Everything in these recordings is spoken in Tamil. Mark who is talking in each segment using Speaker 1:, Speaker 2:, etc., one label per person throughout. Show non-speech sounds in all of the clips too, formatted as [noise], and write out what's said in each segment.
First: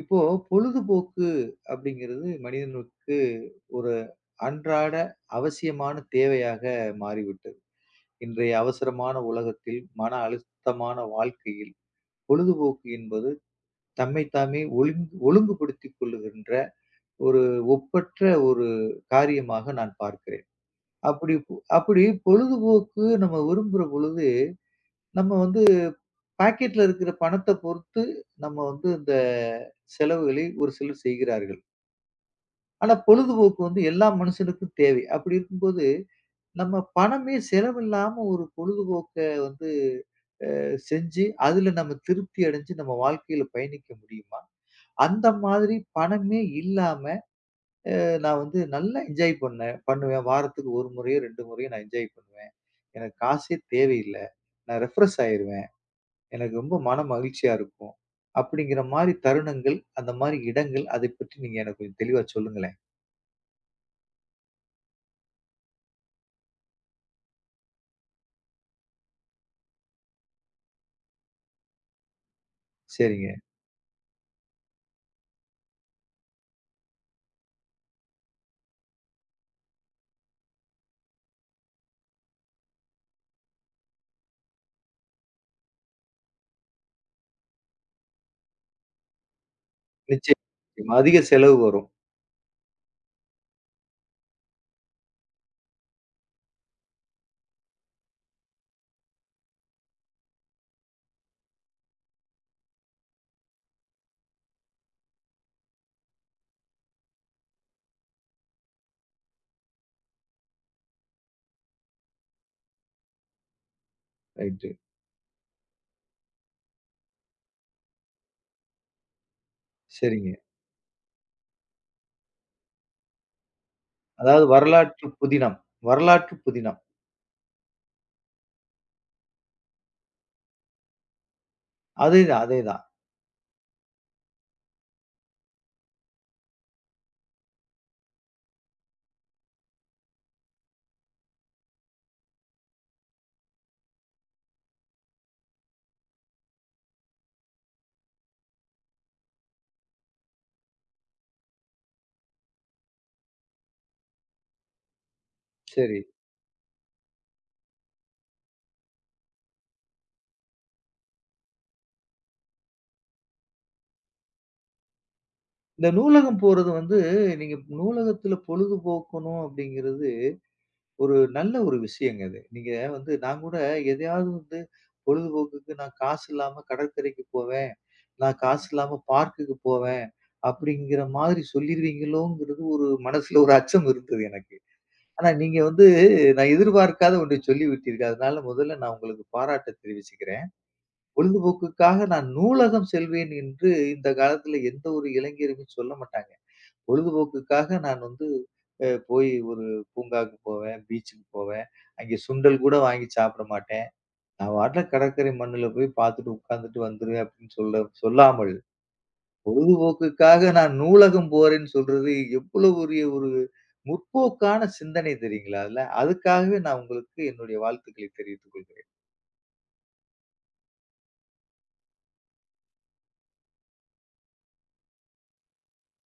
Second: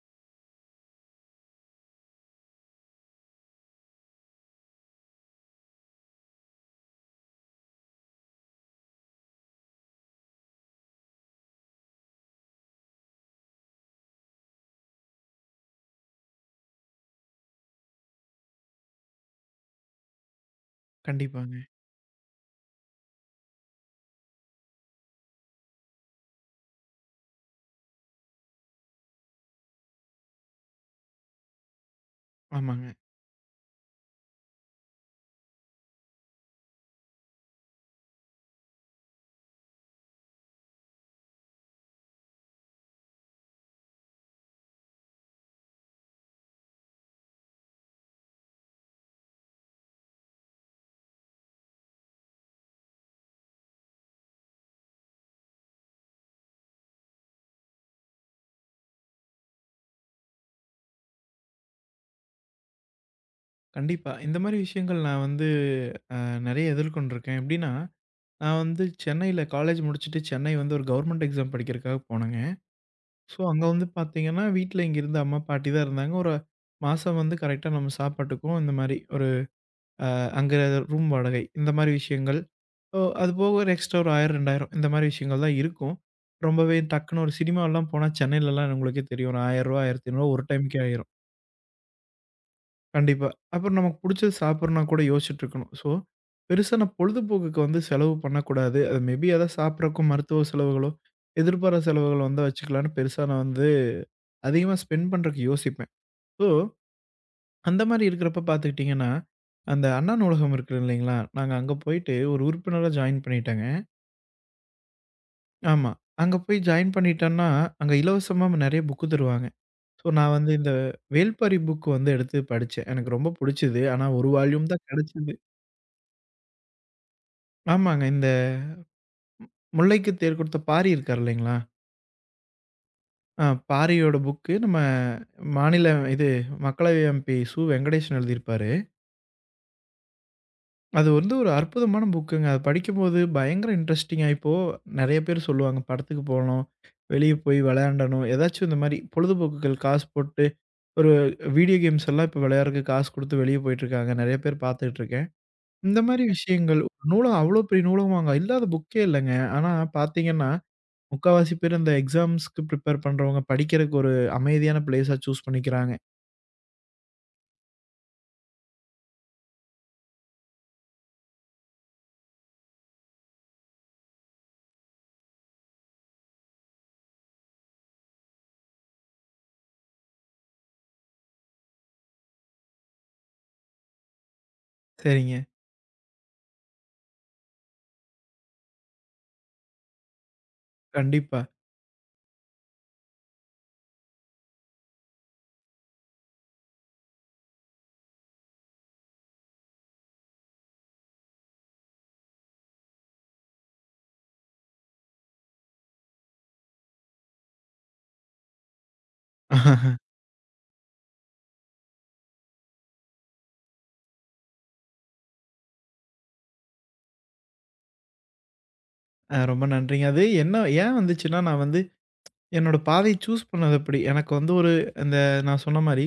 Speaker 1: இப்போ பொழுதுபோக்கு அப்படிங்கிறது மனிதனுக்கு ஒரு அன்றாட அவசியமான தேவையாக மாறிவிட்டது. இன்றைய அவசரமான உலகத்தில், மன அழுத்தமான வாழ்க்கையில் பொழுதுபோக்கு என்பது தம்மைத் தாமே ஒழுங்குபடுத்திக் கொள்ளுகின்ற ஒரு ஒப்பற்ற ஒரு காரியமாக நான் பார்க்கிறேன். அப்படி
Speaker 2: கண்டிப்பாங்க.
Speaker 1: அப்படி பொழுதுபோக்கு நம்ம விரும்புற பொழுது, நம்ம வந்து பாக்கெட்ல இருக்கிற பணத்த பொறுத்து நம்ம வந்து இந்த செலவுகளை ஒரு சிலர் செய்கிறார்கள்.
Speaker 2: ஆமாங்க.
Speaker 1: ஆனா பொழுதுபோக்கு வந்து எல்லா மனுஷனுக்கும் தேவை. அப்படி இருக்கும்போது, நம்ம பணமே செலவில்லாம ஒரு பொழுதுபோக்க வந்து செஞ்சு, அதுல நம்ம திருப்தி அடைஞ்சு நம்ம வாழ்க்கையில பயணிக்க முடியுமா? அந்த மாதிரி பணமே இல்லாம, நான் வந்து நல்லா என்ஜாய் பண்ணுவேன். வாரத்துக்கு 1 முறையோ, 2 முறையோ நான் என்ஜாய் பண்ணுவேன். எனக்கு காசே தேவையில்ல. நான் ரெஃப்ரெஷ் ஆயிருவேன். எனக்கு ரொம்ப மன மகிழ்ச்சியா இருக்கும். அப்படிங்கிற மாரி தருணங்கள், அந்த மாரி இடங்கள், அதை பற்றி நீங்க எனக்கு கொஞ்சம் தெளிவா சொல்லுங்களேன்.
Speaker 2: கண்டிப்பா. இந்த மாரி விஷயங்கள் நான் வந்து அ நெறைய எதிர்கொண்டிருக்கேன். எப்படின்னா, நான் வந்து சென்னையில காலேஜ் முடிச்சுட்டு சென்னை வந்து ஒரு கவர்மெண்ட் எக்ஸாம் படிக்கிறக்காக போனேங்க.
Speaker 1: சரிங்க.
Speaker 2: ஸோ, அங்க வந்து பார்த்தீங்கன்னா, வீட்ல இங்கிருந்து அம்மா, பாட்டி தான் இருந்தாங்க. ஒரு மாசம் வந்து கரெக்ட்டா நம்ம சாப்பாட்டுக்கும் இந்த மாரி ஒரு அ அங்க ரூம் வாடகை இந்த மாரி விஷயங்கள். ஓ அது போக ஒரு எக்ஸ்ட்ரா ஒரு 1000, 2000 இந்த மாரி விஷயங்கள் தான் இருக்கும். ரொம்பவே டக்குன்னு ஒரு சினிமாலாம் போனா சென்னையிலலாம் உங்களுக்கே தெரியும். ஒரு ரூ. 1000, ரூ. 1500 ஒரு டைமுக்கே
Speaker 1: நிச்சயமா.
Speaker 2: ஆயிரும்.
Speaker 1: அதிக செலவு வரும்.
Speaker 2: கண்டிப்பா. அப்புறம் நமக்கு புடிச்சது சாப்பிடறோம்னா கூட யோசிச்சுட்டு இருக்கணும். ஸோ, பெருசா நான் பொழுதுபோக்குக்கு வந்து செலவு பண்ணக்கூடாது. அது மேபி அதான் சாப்பிடறக்கும் மருத்துவ செலவுகளோ, எதிர்பாராத செலவுகள் வந்தா வச்சுக்கலான்னு பெருசா நான் வந்து அதிகமா ஸ்பெண்ட் பண்றதுக்கு யோசிப்பேன். ஸோ, அந்த மாரி இருக்கிறப்ப பார்த்துக்கிட்டீங்கன்னா, அந்த அண்ணா நூலகம் இருக்கு இல்லைங்களா? நாங்க அங்க போயிட்டு ஒரு உறுப்பினரா ஜாயின் பண்ணிட்டேங்க.
Speaker 1: ரைட்டு.
Speaker 2: ஆமா. அங்க போய் ஜாயின் பண்ணிட்டேன்னா, அங்க இலவசமா நெறைய புக்கு தருவாங்க. ஸோ, நான்
Speaker 1: சரிங்க.
Speaker 2: வந்து இந்த வேள்பாரி புக் வந்து எடுத்து படிச்சேன். எனக்கு ரொம்ப புடிச்சது. ஆனா, 1
Speaker 1: அதாவது
Speaker 2: வால்யூம் தான்
Speaker 1: வரலாற்று
Speaker 2: கெடைச்சது.
Speaker 1: புதினம். வரலாற்று புதினம்.
Speaker 2: ஆமாங்க. முல்லைக்கு தேர் கொடுத்த பாரி இருக்காரு இல்லைங்களா?
Speaker 1: அதேதான், அதேதான்.
Speaker 2: ஆ பாரியோட புக்கு நம்ம மாநில இது மக்களவை எம்பி சு. வெங்கடேசன் எழுதியிருப்பாரு. அது வந்து ஒரு அற்புதமான புக்குங்க. அது படிக்கும்போது பயங்கர இன்ட்ரஸ்டிங்கா இப்போ நெறைய பேர் சொல்லுவாங்க, படத்துக்கு போணும், வெளிய போய் விளையாண்டணும், ஏதாச்சும் இந்த மாரி பொழுதுபோக்குகள் காசு போட்டு ஒரு வீடியோ கேம்ஸ் எல்லாம் இப்போ விளையாடுறதுக்கு காசு குடுத்து வெளிய போயிட்டுருக்காங்க. நெறைய பேர் பார்த்துட்டுருக்கேன். இந்த
Speaker 1: சரி.
Speaker 2: மாரி விஷயங்கள் நூலகம் அவ்ளோ பெரிய நூலகமாங்க. இல்லாத புக்கே இல்லங்க. ஆனா பார்த்தீங்கன்னா முக்காவாசி பேர் இந்த எக்ஸாம்ஸ்க்கு ப்ரிப்பேர் பண்றவங்க படிக்கிறக்கு ஒரு அமைதியான பிளேஸா சூஸ்
Speaker 1: இந்த
Speaker 2: பண்ணிக்கிறாங்க.
Speaker 1: நூலகம் போறது வந்து, நீங்க நூலகத்துல பொழுதுபோக்கணும் அப்படிங்கிறது ஒரு நல்ல விஷயங்க அது. நீங்க வந்து நான் கூட எதையாவது வந்து பொழுதுபோக்குக்கு நான் காசு இல்லாம கடற்கரைக்கு போவேன். நான் காசு இல்லாம பார்க்குக்கு போவேன். அப்படிங்கிற மாதிரி சொல்லிருவீங்களோங்கிறது ஒரு மனசுல ஒரு அச்சம் இருந்தது எனக்கு. ஆனா
Speaker 2: சரிங்க.
Speaker 1: நீங்க வந்து நான் எதிர்பார்க்காத ஒன்றை சொல்லிவிட்டீர்கள். அதனால முதல்ல நான் உங்களுக்கு பாராட்ட தெரிவிச்சுக்கிறேன்.
Speaker 2: கண்டிப்பா.
Speaker 1: பொழுதுபோக்குக்காக நான் நூலகம் செல்வேன் என்று இந்த காலத்துல எந்த ஒரு இளைஞருமே சொல்ல மாட்டாங்க. பொழுதுபோக்குக்காக நான் வந்து போய் ஒரு பூங்காவுக்கு போவேன், பீச்சுக்கு போவேன். அங்கே சுண்டல் கூட வாங்கி சாப்பிட மாட்டேன். நான் பாட்டுல கடற்கரை மண்ணுல போய் பார்த்துட்டு உட்கார்ந்துட்டு வந்துருவேன் அப்படின்னு சொல்ல சொல்லாமல், பொழுதுபோக்குக்காக நான் நூலகம் போறேன்னு சொல்றது எவ்வளவு பெரிய ஒரு முற்போக்கான சிந்தனை தெரியுங்களா அதுல. அதுக்காகவே நான் உங்களுக்கு என்னுடைய வாழ்த்துக்களை தெரிவித்துக் கொள்கிறேன்.
Speaker 2: ரொம்ப நன்றிங்க. அது என்ன ஏன் வந்துச்சுன்னா, நான் வந்து என்னோட பாதைய சூஸ் பண்ணது அப்படி. எனக்கு வந்து ஒரு இந்த நான் சொன்ன மாரி,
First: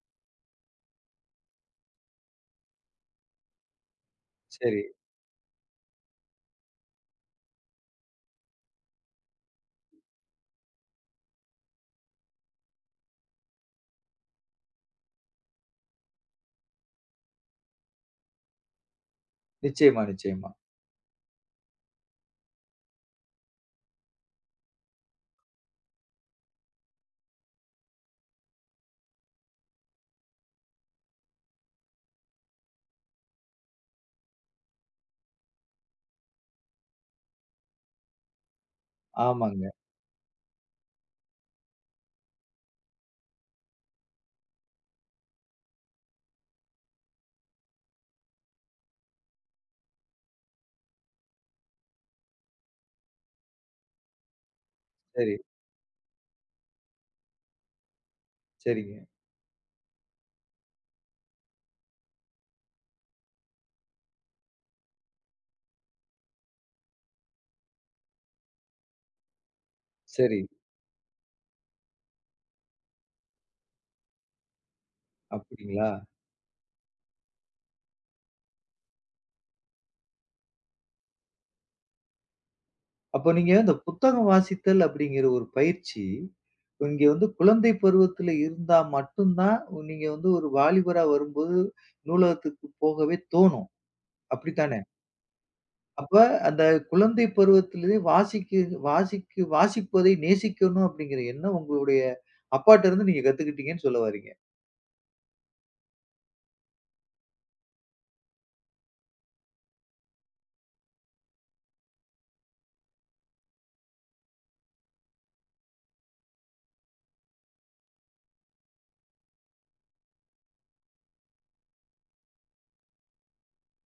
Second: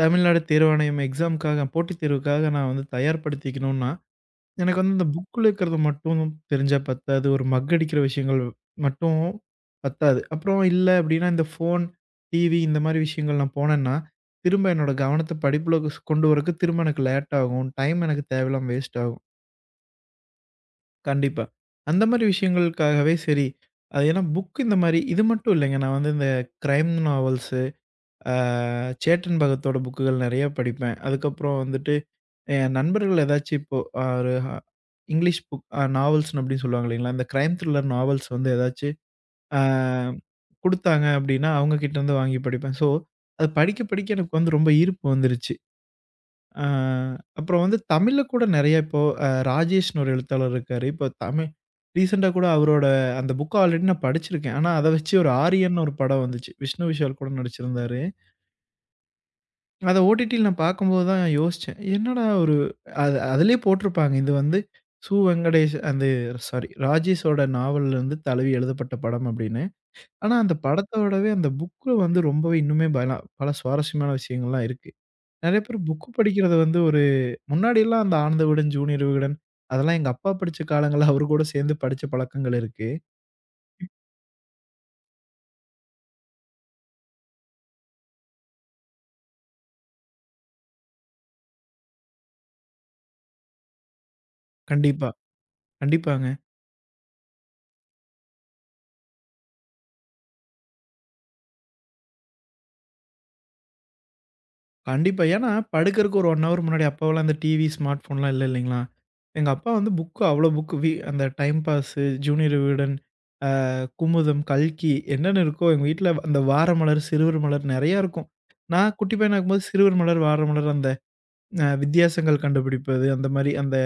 Speaker 2: தமிழ்நாடு தேர்வாணையம் எக்ஸாம்க்காக போட்டித் தேர்வுக்காக நான் வந்து தயார்படுத்திக்கணும்னா, எனக்கு
Speaker 1: சரி.
Speaker 2: வந்து இந்த புக்குல இருக்கிறது மட்டும் தெரிஞ்சா பத்தாது. ஒரு மக் அடிக்கிற விஷயங்கள் மட்டும் பத்தாது. அப்புறம் இல்ல அப்படின்னா, இந்த ஃபோன், டிவி இந்த மாரி விஷயங்கள் நான் போனேன்னா, திரும்ப என்னோட கவனத்த படிப்புல கொண்டு வரக்கு திரும்ப எனக்கு லேட் ஆகும். டைம் எனக்கு தேவையில்லாம வேஸ்ட் ஆகும்.
Speaker 1: நிச்சயமா, நிச்சயமா.
Speaker 2: கண்டிப்பா. அந்த மாரி விஷயங்களுக்காகவே சரி, அது ஏன்னா புக் இந்த மாரி இது மட்டும் இல்லைங்க. நான் வந்து இந்த கிரைம் நாவல்ஸு, ஆ சேட்டன் பகத்தோட புக்குகள் நெறைய படிப்பேன். அதுக்கப்புறம் வந்துட்டு என் நண்பர்கள் ஏதாச்சும் இப்போ ஒரு இங்கிலீஷ் புக் நாவல்ஸ்ன்னு அப்படின்னு சொல்லுவாங்க இல்லைங்களா? இந்த கிரைம் த்ரில்லர் நாவல்ஸ் வந்து ஏதாச்சு அ
Speaker 1: ஆமாங்க.
Speaker 2: குடுத்தாங்க அப்படின்னா, அவங்க கிட்டேருந்து வாங்கி படிப்பேன். ஸோ, அது படிக்க படிக்க எனக்கு வந்து ரொம்ப ஈர்ப்பு வந்துருச்சு. அ அப்புறம் வந்து தமிழ்ல கூட நெறைய இப்போ ராஜேஷ்ன்னு ஒரு எழுத்தாளர் இருக்காரு. இப்போ தமிழ் ரீசென்ட்டா கூட அவரோட அந்த புக்க ஆல்ரெடி நான் படிச்சிருக்கேன். ஆனா, அத வச்சு ஒரு
Speaker 1: சரி.
Speaker 2: ஆரியன்னு ஒரு படம் வந்துச்சு. விஷ்ணு விஷால் கூட நடிச்சிருந்தாரு.
Speaker 1: சரிங்க.
Speaker 2: அத ஓடிடில நான் பார்க்கும்போது தான் யோசிச்சேன். என்னடா ஒரு அது அதிலயே போட்டிருப்பாங்க. இது வந்து சு. வெங்கடேஷ் அந்த சாரி ராஜேஷோட நாவல்லருந்து தழுவி எழுதப்பட்ட படம் அப்படின்னு. ஆனா
Speaker 1: சரி.
Speaker 2: அந்த படத்தோடவே அந்த புக்ல வந்து ரொம்பவே இன்னுமே பல பல சுவாரஸ்யமான விஷயங்கள்லாம் இருக்கு. நெறைய பேர்
Speaker 1: அப்படிங்களா?
Speaker 2: புக் படிக்கிறத வந்து ஒரு முன்னாடிலாம் அந்த ஆனந்த விகடன், ஜூனியர் விகடன் அதெல்லாம் எங்க அப்பா படிச்ச காலங்கள்ல அவரு கூட சேர்ந்து படிச்ச பழக்கங்கள் இருக்கு.
Speaker 1: அப்ப நீங்க இந்த புத்தகம் வாசித்தல் அப்படிங்கிற ஒரு பயிற்சி, இங்க வந்து குழந்தை பருவத்துல இருந்தா மட்டும் தான், நீங்க வந்து ஒரு வாலிபரா வரும்போது நூலகத்துக்கு போகவே தோணும். அப்படித்தானே?
Speaker 2: கண்டிப்பா,
Speaker 1: அப்ப
Speaker 2: கண்டிப்பாங்க.
Speaker 1: அந்த குழந்தை பருவத்திலேயே வாசிக்கு வாசிக்கு வாசிப்பதை நேசிக்கணும் அப்படிங்கிற எண்ணம் உங்களுடைய அப்பாட்ட இருந்து நீங்க கத்துக்கிட்டீங்கன்னு சொல்ல வர்றீங்க.
Speaker 2: கண்டிப்பா. ஏன்னா, படுக்கறக்கு ஒரு 1 ஹவர் முன்னாடி அப்போவெல்லாம் அந்த டிவி, ஸ்மார்ட் ஃபோன்லாம் இல்ல இல்லைங்களா? எங்க அப்பா வந்து புக்கு அவ்ளோ புக்கு அந்த டைம் பாஸு, ஜூனியர் விகடன், அ குமுதம், கல்கி என்னென்ன இருக்கோ எங்க வீட்ல அந்த வாரமலர், சிறுவர் மலர் நெறையா இருக்கும். நான் குட்டி பையனா இருக்கும்போது சிறுவர் மலர், வாரமலர் அந்த வித்தியாசங்கள் கண்டுபிடிப்பது, அந்த மாரி அந்த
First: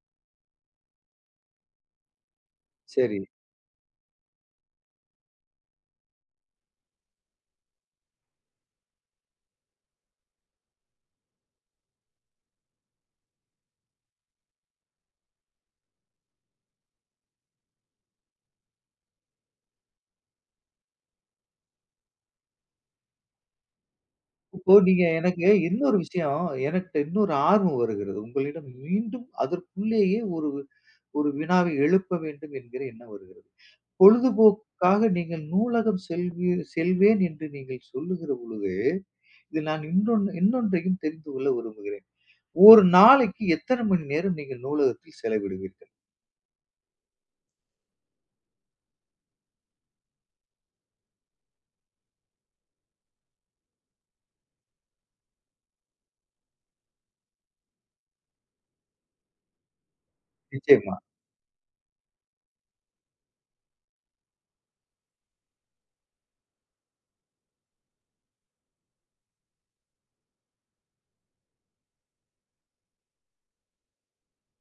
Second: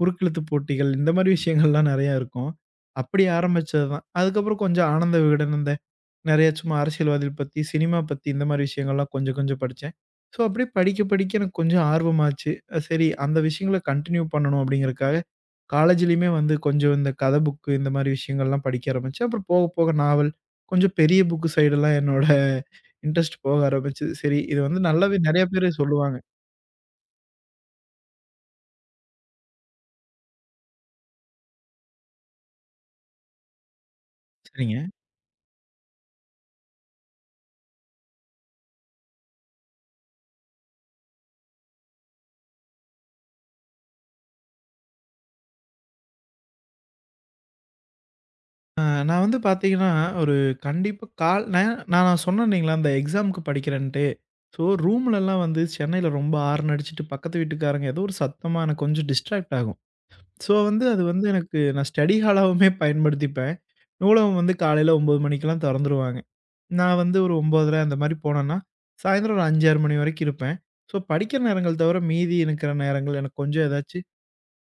Speaker 2: குறுக்கெழுத்து போட்டிகள் இந்த மாரி விஷயங்கள்லாம் நெறையா இருக்கும்.
Speaker 1: சரி.
Speaker 2: அப்படி ஆரம்பிச்சது தான். அதுக்கப்புறம் கொஞ்சம் ஆனந்த விகடன் அந்த நெறைய சும்மா அரசியல்வாதிகள் பத்தி, சினிமா பத்தி இந்த மாரி விஷயங்கள்லாம் கொஞ்சம் கொஞ்சம் படிச்சேன். ஸோ அப்படியே படிக்க படிக்க எனக்கு கொஞ்சம் ஆர்வமாச்சு. சரி அந்த விஷயங்கள கன்டின்யூ பண்ணணும் அப்படிங்கிறதுக்காக காலேஜ்லயுமே வந்து கொஞ்சம் இந்த கதை புக்கு இந்த மாரி விஷயங்கள்லாம் படிக்க ஆரம்பிச்சேன். அப்புறம் போக போக நாவல், கொஞ்சம் பெரிய புக்கு சைடெல்லாம் என்னோட [laughs] இன்ட்ரெஸ்ட் போக ஆரம்பிச்சது. சரி இது
Speaker 1: இப்போ
Speaker 2: வந்து
Speaker 1: நீங்க
Speaker 2: நல்லாவே நெறைய
Speaker 1: எனக்கு
Speaker 2: பேரு
Speaker 1: இன்னொரு
Speaker 2: சொல்லுவாங்க.
Speaker 1: விஷயம், எனக்கு இன்னொரு ஆர்வம் வருகிறது. உங்களிடம் மீண்டும் அதற்குள்ளேயே ஒரு ஒரு வினாவை எழுப்ப வேண்டும் என்கிற எண்ணம் வருகிறது.
Speaker 2: சரிங்க.
Speaker 1: பொழுதுபோக்குக்காக நீங்கள் நூலகம் செல்வேன் என்று நீங்கள் சொல்லுகிற பொழுது, இதில் நான் இன்னொன்றையும் தெரிந்து கொள்ள விரும்புகிறேன். ஒரு நாளைக்கு எத்தனை மணி நேரம் நீங்கள் நூலகத்தில் செலவிடுவீர்கள்?
Speaker 2: நான் வந்து பார்த்தீங்கன்னா, ஒரு கண்டிப்பா கால் நான் நான் நான் சொன்னேன் இல்லைங்களா, அந்த எக்ஸாமுக்கு படிக்கிறேன்ட்டு. ஸோ ரூம்லலாம் வந்து சென்னையில ரொம்ப ஹாரன் அடிச்சுட்டு, பக்கத்து வீட்டுக்காரங்க ஏதோ ஒரு சத்தமா எனக்கு கொஞ்சம் டிஸ்ட்ராக்ட் ஆகும். ஸோ வந்து
Speaker 1: நிச்சயமா.
Speaker 2: அது வந்து எனக்கு நான் ஸ்டடி ஹாலாவுமே பயன்படுத்திப்பேன். நூலகம் வந்து காலையில 9 மணிக்கெல்லாம் தொறந்துருவாங்க. நான் வந்து ஒரு 9:30 அந்த மாரி போனேன்னா, சாயந்தரம் ஒரு 5, 6 மணி வரைக்கும் இருப்பேன். ஸோ படிக்கிற நேரங்கள் தவிர மீதி இருக்கிற நேரங்கள் எனக்கு கொஞ்சம் ஏதாச்சு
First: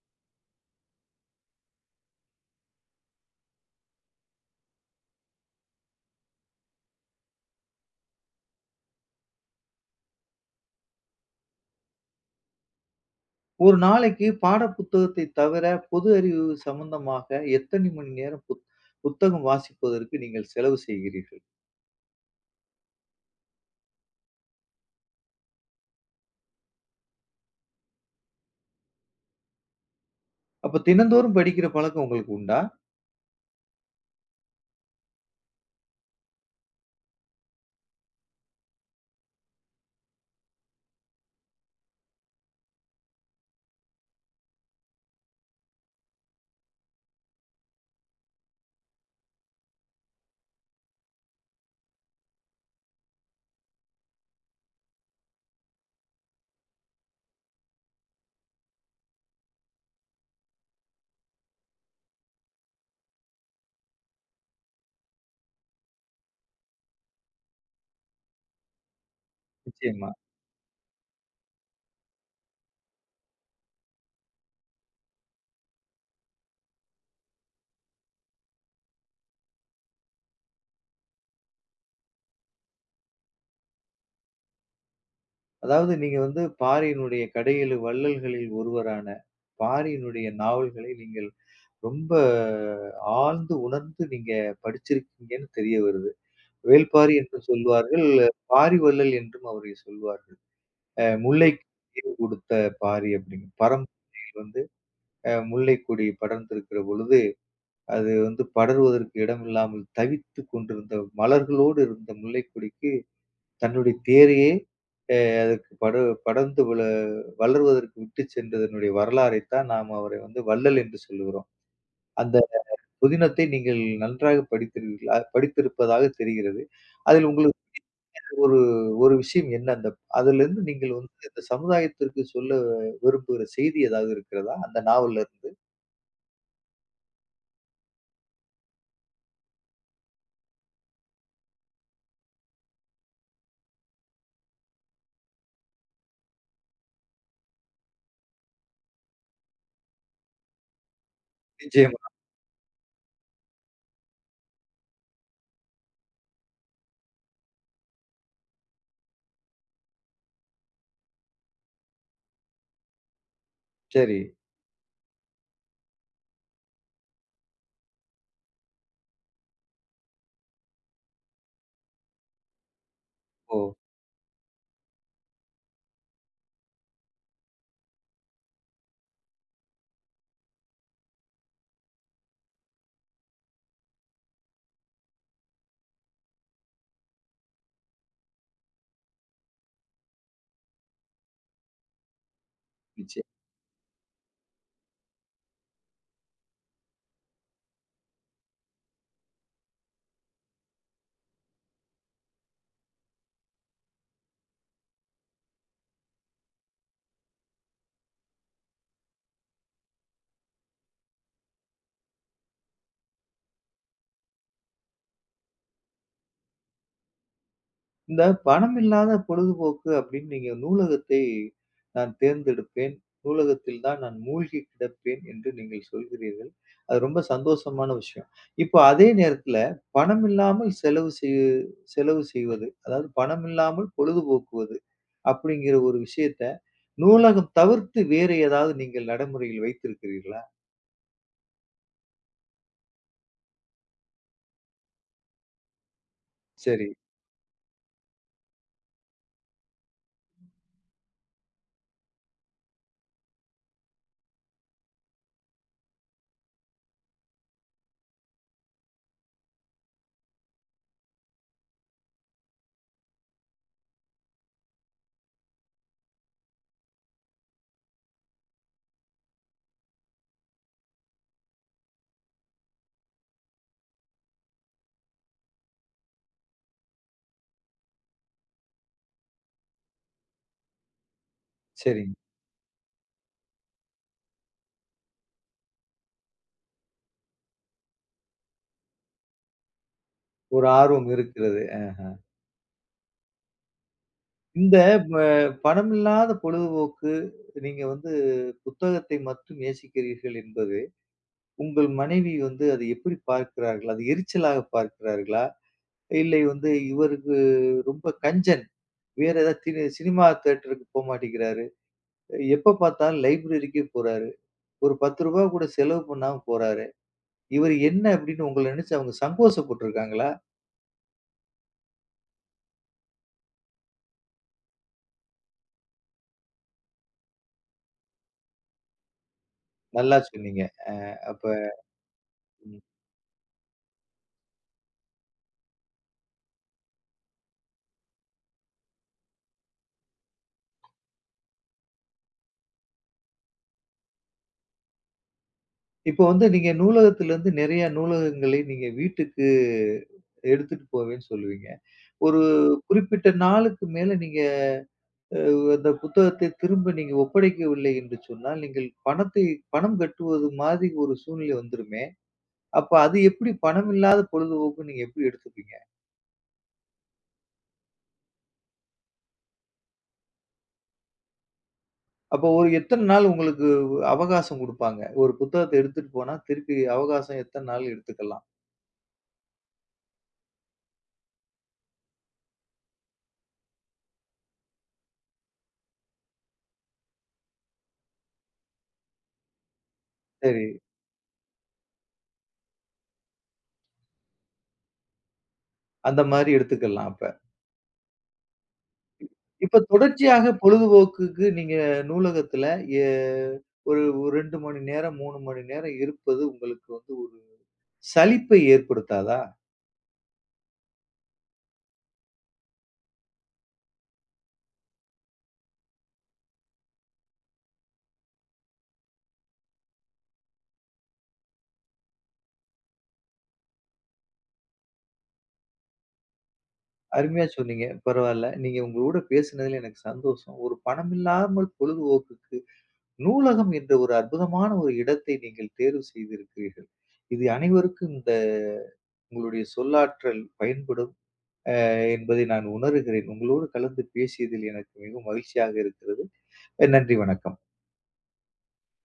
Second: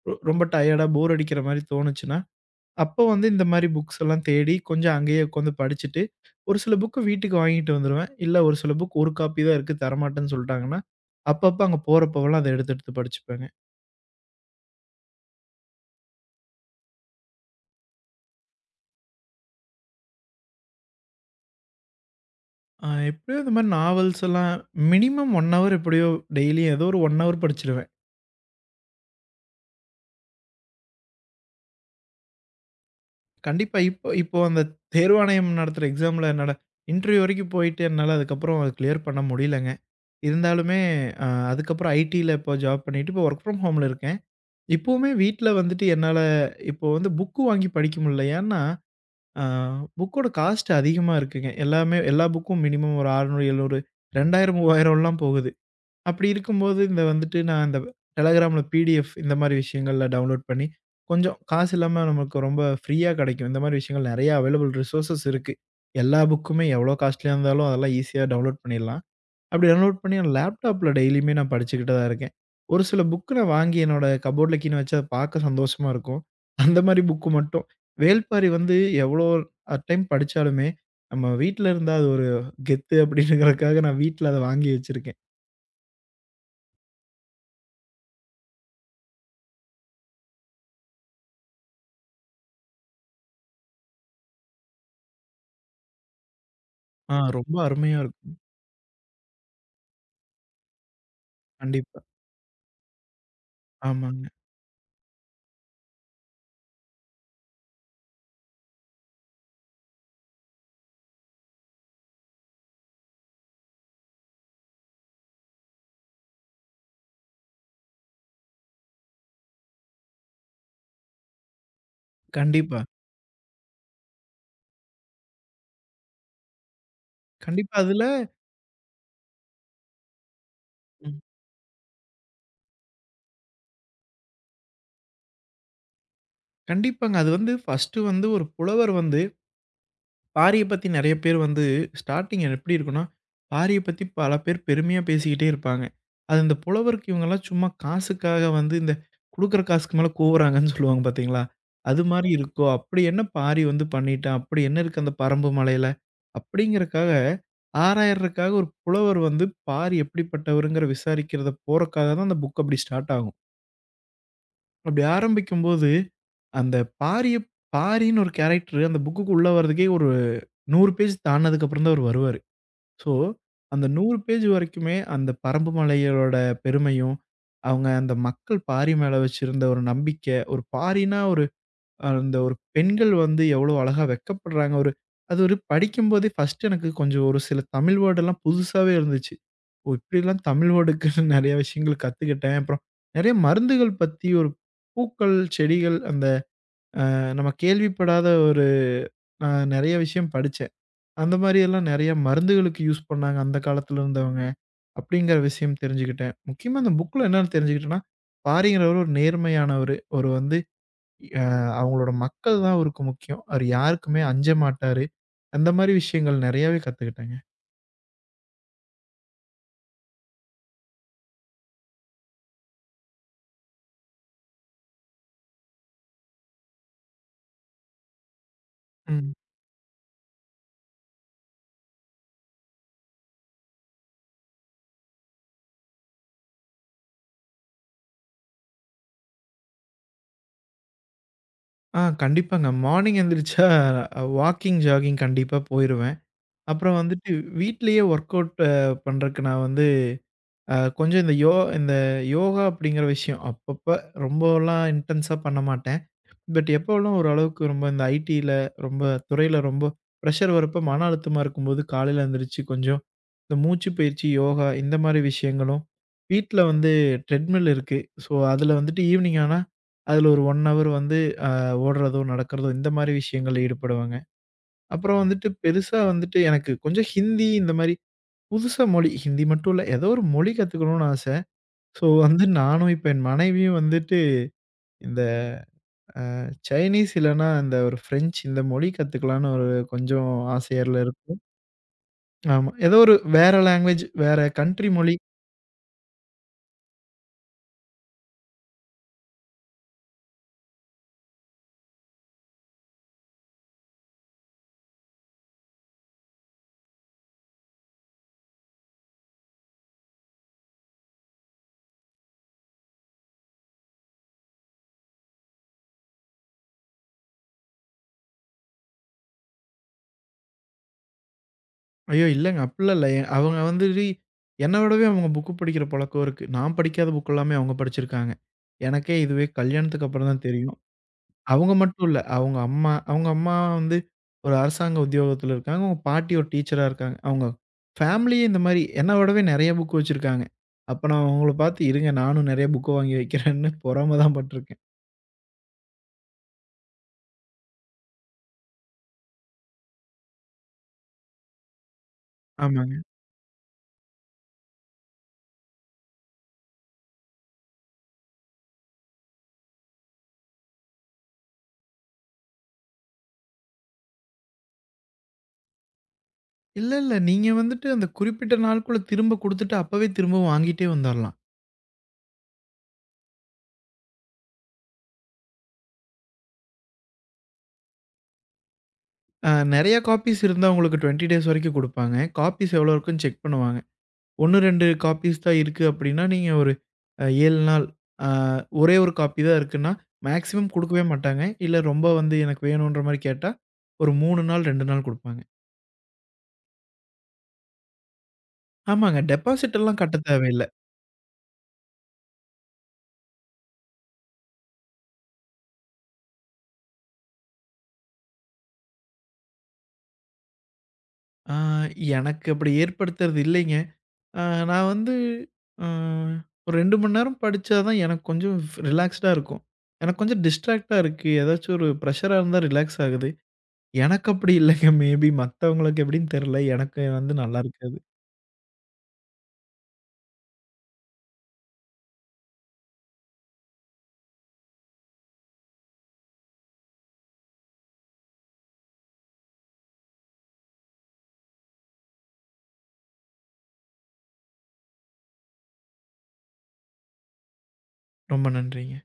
Speaker 2: ரொம்ப டயர்டா போர் அடிக்கிற மாரி தோணுச்சுன்னா அப்போ வந்து இந்த மாரி புக்ஸ் எல்லாம் தேடி கொஞ்சம் அங்கேயே உட்காந்து படிச்சுட்டு, ஒரு சில புக்கு வீட்டுக்கு வாங்கிட்டு வந்துருவேன். இல்ல ஒரு சில புக் ஒரு காப்பி தான் இருக்கு தரமாட்டேன்னு சொல்ட்டாங்கன்னா, அப்பப்ப அங்க போறப்போவெல்லாம் அத எடுத்து எடுத்து படிச்சுப்பேங்க.
Speaker 1: ஒரு நாளைக்கு பாடப்புத்தகத்தை தவிர, பொது அறிவு சம்பந்தமாக எத்தனை மணி நேரம் புத்தகம் வாசிப்பதற்கு நீங்கள் செலவு செய்கிறீர்கள்?
Speaker 2: எப்படியோ இந்த மாரி நாவல்ஸ் எல்லாம் மினிமம் 1 ஹவர் எப்படியோ டெய்லியும் ஏதோ ஒரு 1 ஹவர் படிச்சுருவேன்.
Speaker 1: அப்ப தினந்தோறும் படிக்கிற பழக்கம் உங்களுக்கு உண்டா?
Speaker 2: கண்டிப்பா இப்போ இப்போ அந்த தேர்வாணையம் நடத்துற எக்ஸாம்ல என்னோட இன்டர்வியூ வரைக்கும் போயிட்டு என்னால அதுக்கப்புறம் அத கிளியர் பண்ண முடியலங்க. இருந்தாலுமே அ அதுக்கப்புறம் ஐடில இப்போ ஜாப் பண்ணிட்டு இப்போ வொர்க் ஃப்ரம் ஹோம்ல இருக்கேன். இப்பவுமே வீட்ல வந்துட்டு என்னால இப்போ வந்து புக் வாங்கி படிக்க முடியல. ஏன்னா, அ புக்கோட காஸ்ட் அதிகமா இருக்குங்க. எல்லாமே எல்லா புக்கும் மினிமம் ஒரு 600, 700 2000, 3000லாம் போகுது. அப்படி இருக்கும்போது இந்த வந்துட்டு நான் இந்த Telegramல பிடிஎஃப் இந்த மாரி விஷயங்கள்ல டவுன்லோட் பண்ணி, கொஞ்சம் காசு இல்லாம நமக்கு ரொம்ப ஃப்ரீயா கிடைக்கும். இந்த மாரி விஷயங்கள் நெறைய அவைலபிள் ரிசோர்சஸ் இருக்கு. எல்லா புக்குமே எவ்வளோ காஸ்ட்லியா இருந்தாலும் அதெல்லாம் ஈஸியா டவுன்லோட் பண்ணிடலாம். அப்படி டவுன்லோட்
Speaker 1: நிச்சயமா.
Speaker 2: பண்ணி என் லேப்டாப்ல டெய்லியுமே நான் படிச்சுக்கிட்டு தான் இருக்கேன். ஒரு சில புக் நான் வாங்கி என்னோட கப்போர்ட்ல கீன்னு வச்சு அத பார்க்க சந்தோஷமா இருக்கும். அந்த மாரி புக்கு மட்டும். வேள்பாரி வந்து எவ்வளோ அட் டைம் படிச்சாலுமே, நம்ம வீட்ல இருந்தா அது ஒரு கெத்து அப்படிங்கிறதுக்காக நான் வீட்ல அத வாங்கி வச்சிருக்கேன்.
Speaker 1: அதாவது நீங்க வந்து பாரியினுடைய கடையெழு வள்ளல்களில் ஒருவரான பாரியினுடைய நாவல்களை நீங்கள் ரொம்ப ஆழ்ந்து உணர்ந்து நீங்க படிச்சிருக்கீங்கன்னு தெரிய வருது. வேள்பாரி என்று
Speaker 2: ரொம்ப அருமையா
Speaker 1: சொல்வார்கள்.
Speaker 2: இருக்கும்.
Speaker 1: பாரி வள்ளல் என்றும் அவரை சொல்வார்கள். "முல்லைக்கு
Speaker 2: கண்டிப்பா.
Speaker 1: நீர் கொடுத்த பாரி" அப்படின்னு.
Speaker 2: ஆமாங்க.
Speaker 1: பரம்பரையில் வந்து முல்லைக்கொடி படர்ந்திருக்கிற பொழுது, அது வந்து படர்வதற்கு இடமில்லாமல் தவித்துக் கொண்டிருந்த மலர்களோடு இருந்த முல்லைக்கொடிக்கு தன்னுடைய தேரையே அ அதுக்கு படர்ந்து விழ வளர்வதற்கு விட்டுச் சென்றதனுடைய வரலாறைத்தான் நாம் அவரை வந்து வள்ளல் என்று சொல்லுகிறோம். அந்த
Speaker 2: கண்டிப்பா.
Speaker 1: புதினத்தை நீங்கள் நன்றாக படித்திருக்கிறீர்களா? படித்திருப்பதாக தெரிகிறது. அதில் உங்களுக்கு
Speaker 2: கண்டிப்பா அதுல
Speaker 1: ஒரு ஒரு விஷயம் என்ன? அந்த அதிலிருந்து நீங்கள்
Speaker 2: ம்.
Speaker 1: வந்து இந்த சமுதாயத்திற்கு சொல்ல விரும்புகிற செய்தி ஏதாவது இருக்கிறதா? அந்த நாவல்ல இருந்து?
Speaker 2: கண்டிப்பாங்க. அது வந்து ஃபர்ஸ்ட்டு வந்து ஒரு புலவர் வந்து பாரிய பத்தி நெறைய பேர் வந்து ஸ்டார்ட்டிங் எப்டி இருக்கும்னா, பாரிய பத்தி பல பேர் பெருமையா பேசிக்கிட்டே இருப்பாங்க. அது இந்த புலவருக்கு இவங்கலாம் சும்மா காசுக்காக வந்து இந்த குடுக்குற காசுக்கு மேல கூவுறாங்கன்னு சொல்லுவாங்க பார்த்தீங்களா?
Speaker 1: நிச்சயமா.
Speaker 2: அது மாரி இருக்கோ, அப்படி என்ன பாரி வந்து பண்ணிட்டான்? அப்படி என்ன இருக்கு அந்த பறம்பு மலையில? அப்படிங்கிறக்காக ஆராயறதுக்காக ஒரு புலவர் வந்து பாரி எப்படிப்பட்டவருங்கிற விசாரிக்கிறத போறக்காக தான் அந்த புக் அப்படி ஸ்டார்ட் ஆகும்.
Speaker 1: சரி.
Speaker 2: அப்படி ஆரம்பிக்கும்போது அந்த பாரிய பாரின்னு ஒரு கேரக்டர் அந்த புக்குக்கு உள்ள வரதுக்கே ஒரு 100 பேஜ் தாண்டுனதுக்கு அப்புறம் தான் அவரு வருவாரு. ஸோ,
Speaker 1: ஓ!
Speaker 2: அந்த 100 பேஜ் வரைக்குமே அந்த பறம்பு மலையரோட பெருமையும், அவங்க அந்த மக்கள் பாரி மேல வச்சிருந்த ஒரு நம்பிக்கை, ஒரு பாரின்னா ஒரு அந்த ஒரு பெண்கள் வந்து எவ்வளோ அழகா வெட்கப்படுறாங்க. ஒரு அது ஒரு படிக்கும்போதே ஃபர்ஸ்ட்டு எனக்கு கொஞ்சம் ஒரு சில தமிழ் வேர்டெல்லாம் புதுசாவே இருந்துச்சு. ஓ! இப்படிலாம் தமிழ் வேர்டுக்கு நெறைய [laughs] விஷயங்கள் கத்துக்கிட்டேன். அப்புறம்
Speaker 1: நிச்சயம்.
Speaker 2: நெறைய மருந்துகள் பத்தி ஒரு பூக்கள், செடிகள் அந்த நம்ம கேள்விப்படாத ஒரு நான் நெறைய விஷயம் படிச்சேன். அந்த மாரி எல்லாம் நெறைய மருந்துகளுக்கு யூஸ் பண்ணாங்க அந்த காலத்துல இருந்தவங்க, அப்படிங்கிற விஷயம் தெரிஞ்சுக்கிட்டேன். முக்கியமா அந்த புக்ல என்னன்னு தெரிஞ்சுக்கிட்டேன்னா, பாரிங்கிறவரு ஒரு நேர்மையானவரு. ஒரு வந்து அ அவங்களோட மக்கள் தான் அவருக்கு முக்கியம். அவரு யாருக்குமே அஞ்ச மாட்டாரு. அந்த மாரி விஷயங்கள் நெறையாவே கத்துக்கிட்டேங்க.
Speaker 1: இந்த பணம் இல்லாத பொழுதுபோக்கு அப்படின்னு நீங்க நூலகத்தை நான் தேர்ந்தெடுப்பேன். நூலகத்தில் தான் நான் மூழ்கி கிடப்பேன் என்று நீங்கள் சொல்கிறீர்கள். அது ரொம்ப சந்தோஷமான விஷயம். இப்போ அதே
Speaker 2: ம்.
Speaker 1: நேரத்தில பணம் இல்லாமல் செலவு செய்வது, அதாவது பணம் இல்லாமல் பொழுதுபோக்குவது அப்படிங்கிற ஒரு விஷயத்த நூலகம் தவிர்த்து வேறு ஏதாவது நீங்கள் நடைமுறையில் வைத்திருக்கிறீர்களா?
Speaker 2: கண்டிப்பாங்க. மார்னிங் எந்திரிச்சா வாக்கிங், ஜாகிங் கண்டிப்பா போயிருவேன்.
Speaker 1: சரி,
Speaker 2: அப்புறம் வந்துட்டு வீட்லயே ஒர்க் அவுட் பண்றதுக்கு நான் வந்து கொஞ்சம் இந்த இந்த யோகா அப்படிங்கிற விஷயம் அப்பப்ப ரொம்பலாம் இன்டென்ஸா பண்ண மாட்டேன். பட் எப்போலாம் ஓரளவுக்கு ரொம்ப இந்த ஐடியில ரொம்ப துறையில ரொம்ப ப்ரெஷர் வரப்ப மன அழுத்தமா இருக்கும்போது காலையில எந்திரிச்சு கொஞ்சம் இந்த மூச்சு பயிற்சி, யோகா இந்த மாரி விஷயங்களும், வீட்ல வந்து ட்ரெட்மில் இருக்கு. ஸோ அதுல வந்துட்டு ஈவினிங் ஆனா அதுல ஒரு 1 ஹவர் வந்து அ ஓடுறதோ, நடக்கிறதோ இந்த மாரி விஷயங்கள்ல ஈடுபடுவேங்க. அப்புறம் வந்துட்டு பெருசா வந்துட்டு எனக்கு கொஞ்சம் ஹிந்தி இந்த மாரி புதுசா மொழி ஹிந்தி மட்டும் இல்ல. ஏதோ ஒரு மொழி கத்துக்கணும்னு ஆச. ஸோ,
Speaker 1: சரிங்க.
Speaker 2: வந்து நானும் இப்ப என் மனைவியும் வந்துட்டு இந்த சைனீஸ் இல்லன்னா இந்த ஒரு ஃப்ரெஞ்ச் இந்த மொழி கத்துக்கலான்னு ஒரு கொஞ்சம்
Speaker 1: ஒரு
Speaker 2: ஆசையால
Speaker 1: ஆர்வம்
Speaker 2: இருக்கோம்.
Speaker 1: இருக்கிறது.
Speaker 2: ஆமா. ஏதோ ஒரு வேற லாங்குவேஜ் வேற
Speaker 1: இந்த
Speaker 2: கண்ட்ரி மொழி.
Speaker 1: ம பணமில்லாத பொழுதுபோக்கு, நீங்க வந்து புத்தகத்தை மட்டும் நேசிக்கிறீர்கள் என்பது, உங்கள் மனைவி வந்து அதை எப்படி பார்க்கிறார்கள்? அது எரிச்சலாக பார்க்கிறார்களா? இல்லை வந்து இவருக்கு ரொம்ப கஞ்சன். வேற ஏதாவது தினி சினிமா தியேட்டருக்கு போமாட்டேங்கிறாரு. எப்ப பார்த்தாலும் லைப்ரரிக்கே போறாரு. ஒரு ரூ. 10 கூட செலவு பண்ணாம போறாரு. இவர் என்ன அப்படின்னு உங்கள நினைச்சு அவங்க சங்கோஷப்பட்டுருக்காங்களா?
Speaker 2: ஐயோ! இல்லங்க அப்டிலாம் இல்ல. அவங்க வந்துட்டு என்ன விடவே அவங்க புக்கு படிக்கிற பழக்கம் இருக்கு. நான் படிக்காத புக் எல்லாமே அவங்க படிச்சிருக்காங்க. எனக்கே இதுவே கல்யாணத்துக்கு
Speaker 1: நல்லா
Speaker 2: அப்புறம் தான்
Speaker 1: சொன்னீங்க.
Speaker 2: தெரியும்.
Speaker 1: அப்ப
Speaker 2: அவங்க மட்டும் இல்ல. அவங்க அம்மா வந்து ஒரு அரசாங்க உத்தியோகத்தில இருக்காங்க. அவங்க பாட்டி ஒரு டீச்சரா இருக்காங்க. அவங்க ஃபேமிலியே இந்த மாரி என்ன விடவே நெறைய புக் வச்சிருக்காங்க. அப்ப நான் அவங்கள பார்த்து, "இருங்க நானும் நெறைய புக்க வாங்கி வைக்கிறேன்னு" பொறாம தான் பட்டுருக்கேன்.
Speaker 1: இப்போ வந்து நீங்க நூலகத்திலிருந்து நெறைய நூலகங்களை நீங்க வீட்டுக்கு எடுத்துட்டு போவேன்னு சொல்லுவீங்க. ஒரு
Speaker 2: ஆமாங்க.
Speaker 1: குறிப்பிட்ட நாளுக்கு மேல நீங்க அ அந்த புத்தகத்தை திரும்ப நீங்க ஒப்படைக்கவில்லை என்று சொன்னால், நீங்கள் பணம் கட்டுவது மாதிரி ஒரு சூழ்நிலை வந்துருமே! அப்ப அது எப்படி பணம் இல்லாத பொழுதுபோக்கு நீங்க எப்படி எடுத்துப்பீங்க?
Speaker 2: இல்ல, இல்ல. நீங்க வந்துட்டு அந்த குறிப்பிட்ட நாளுக்குள்ள திரும்ப குடுத்துட்டு, அப்பவே திரும்ப வாங்கிட்டே வந்துரலாம்.
Speaker 1: அப்ப ஒரு எத்தன நாள் உங்களுக்கு அவகாசம் குடுப்பாங்க? ஒரு புத்தகத்த எடுத்துட்டு போனா, திருப்பி அவகாசம் எத்தன நாள் எடுத்துக்கலாம்?
Speaker 2: நெறைய காப்பீஸ் இருந்தா உங்களுக்கு 20 டேஸ் வரைக்கும் குடுப்பாங்க. காப்பீஸ் எவ்வளோ இருக்குன்னு செக் பண்ணுவாங்க. 1, 2 காப்பீஸ் தான் இருக்கு அப்படின்னா, நீங்க ஒரு 7 நாள் அ ஒரே 1 காப்பி தான் இருக்குன்னா,
Speaker 1: சரி.
Speaker 2: மேக்ஸிமம் குடுக்கவே மாட்டாங்க. இல்ல ரொம்ப வந்து எனக்கு வேணுன்ற மாரி கேட்டா, ஒரு 3 நாள், 2 நாள் குடுப்பாங்க.
Speaker 1: அந்த மாரி எடுத்துக்கலாம்.
Speaker 2: ஆமாங்க. டெபாசிட்
Speaker 1: இப்ப
Speaker 2: எல்லாம் கட்ட
Speaker 1: தொடர்ச்சியாக
Speaker 2: தேவையில்ல.
Speaker 1: பொழுதுபோக்குக்கு நீங்க நூலகத்துல எ ஒரு ஒரு 2 மணி நேரம், 3 மணி நேரம் இருப்பது உங்களுக்கு வந்து ஒரு சலிப்பை ஏற்படுத்தாதா?
Speaker 2: ஆ எனக்கு அப்படி ஏற்படுத்துறது இல்லைங்க. அ நான் வந்து அ ஒரு 2 மணி நேரம் படிச்சா தான் எனக்கு கொஞ்சம் ரிலாக்ஸ்டா இருக்கும். எனக்கு கொஞ்சம் டிஸ்ட்ராக்ட்டா இருக்கு. ஏதாச்சும் ஒரு ப்ரெஷரா இருந்தா ரிலாக்ஸ் ஆகுது. எனக்கு அப்படி இல்லைங்க. மேபி மத்தவங்களுக்கு எப்படின்னு தெரியல. எனக்கு வந்து
Speaker 1: அருமையா
Speaker 2: நல்லா
Speaker 1: சொன்னீங்க.
Speaker 2: இருக்கு அது.
Speaker 1: பரவால்ல. நீங்க உங்களோட பேசுனதுல எனக்கு சந்தோஷம். ஒரு பணமில்லாமல் பொழுதுபோக்குக்கு நூலகம் என்ற ஒரு அற்புதமான இடத்தை நீங்கள் தேர்வு செய்திருக்கிறீர்கள். இது அனைவருக்கும் இந்த உங்களுடைய சொல்லாற்றல் பயன்படும் என்பதை நான் உணர்கிறேன். உங்களோடு கலந்து பேசியதில் எனக்கு மிகவும் மகிழ்ச்சியாக இருக்கிறது. நன்றி, வணக்கம்.
Speaker 2: ரொம்ப நன்றிங்க.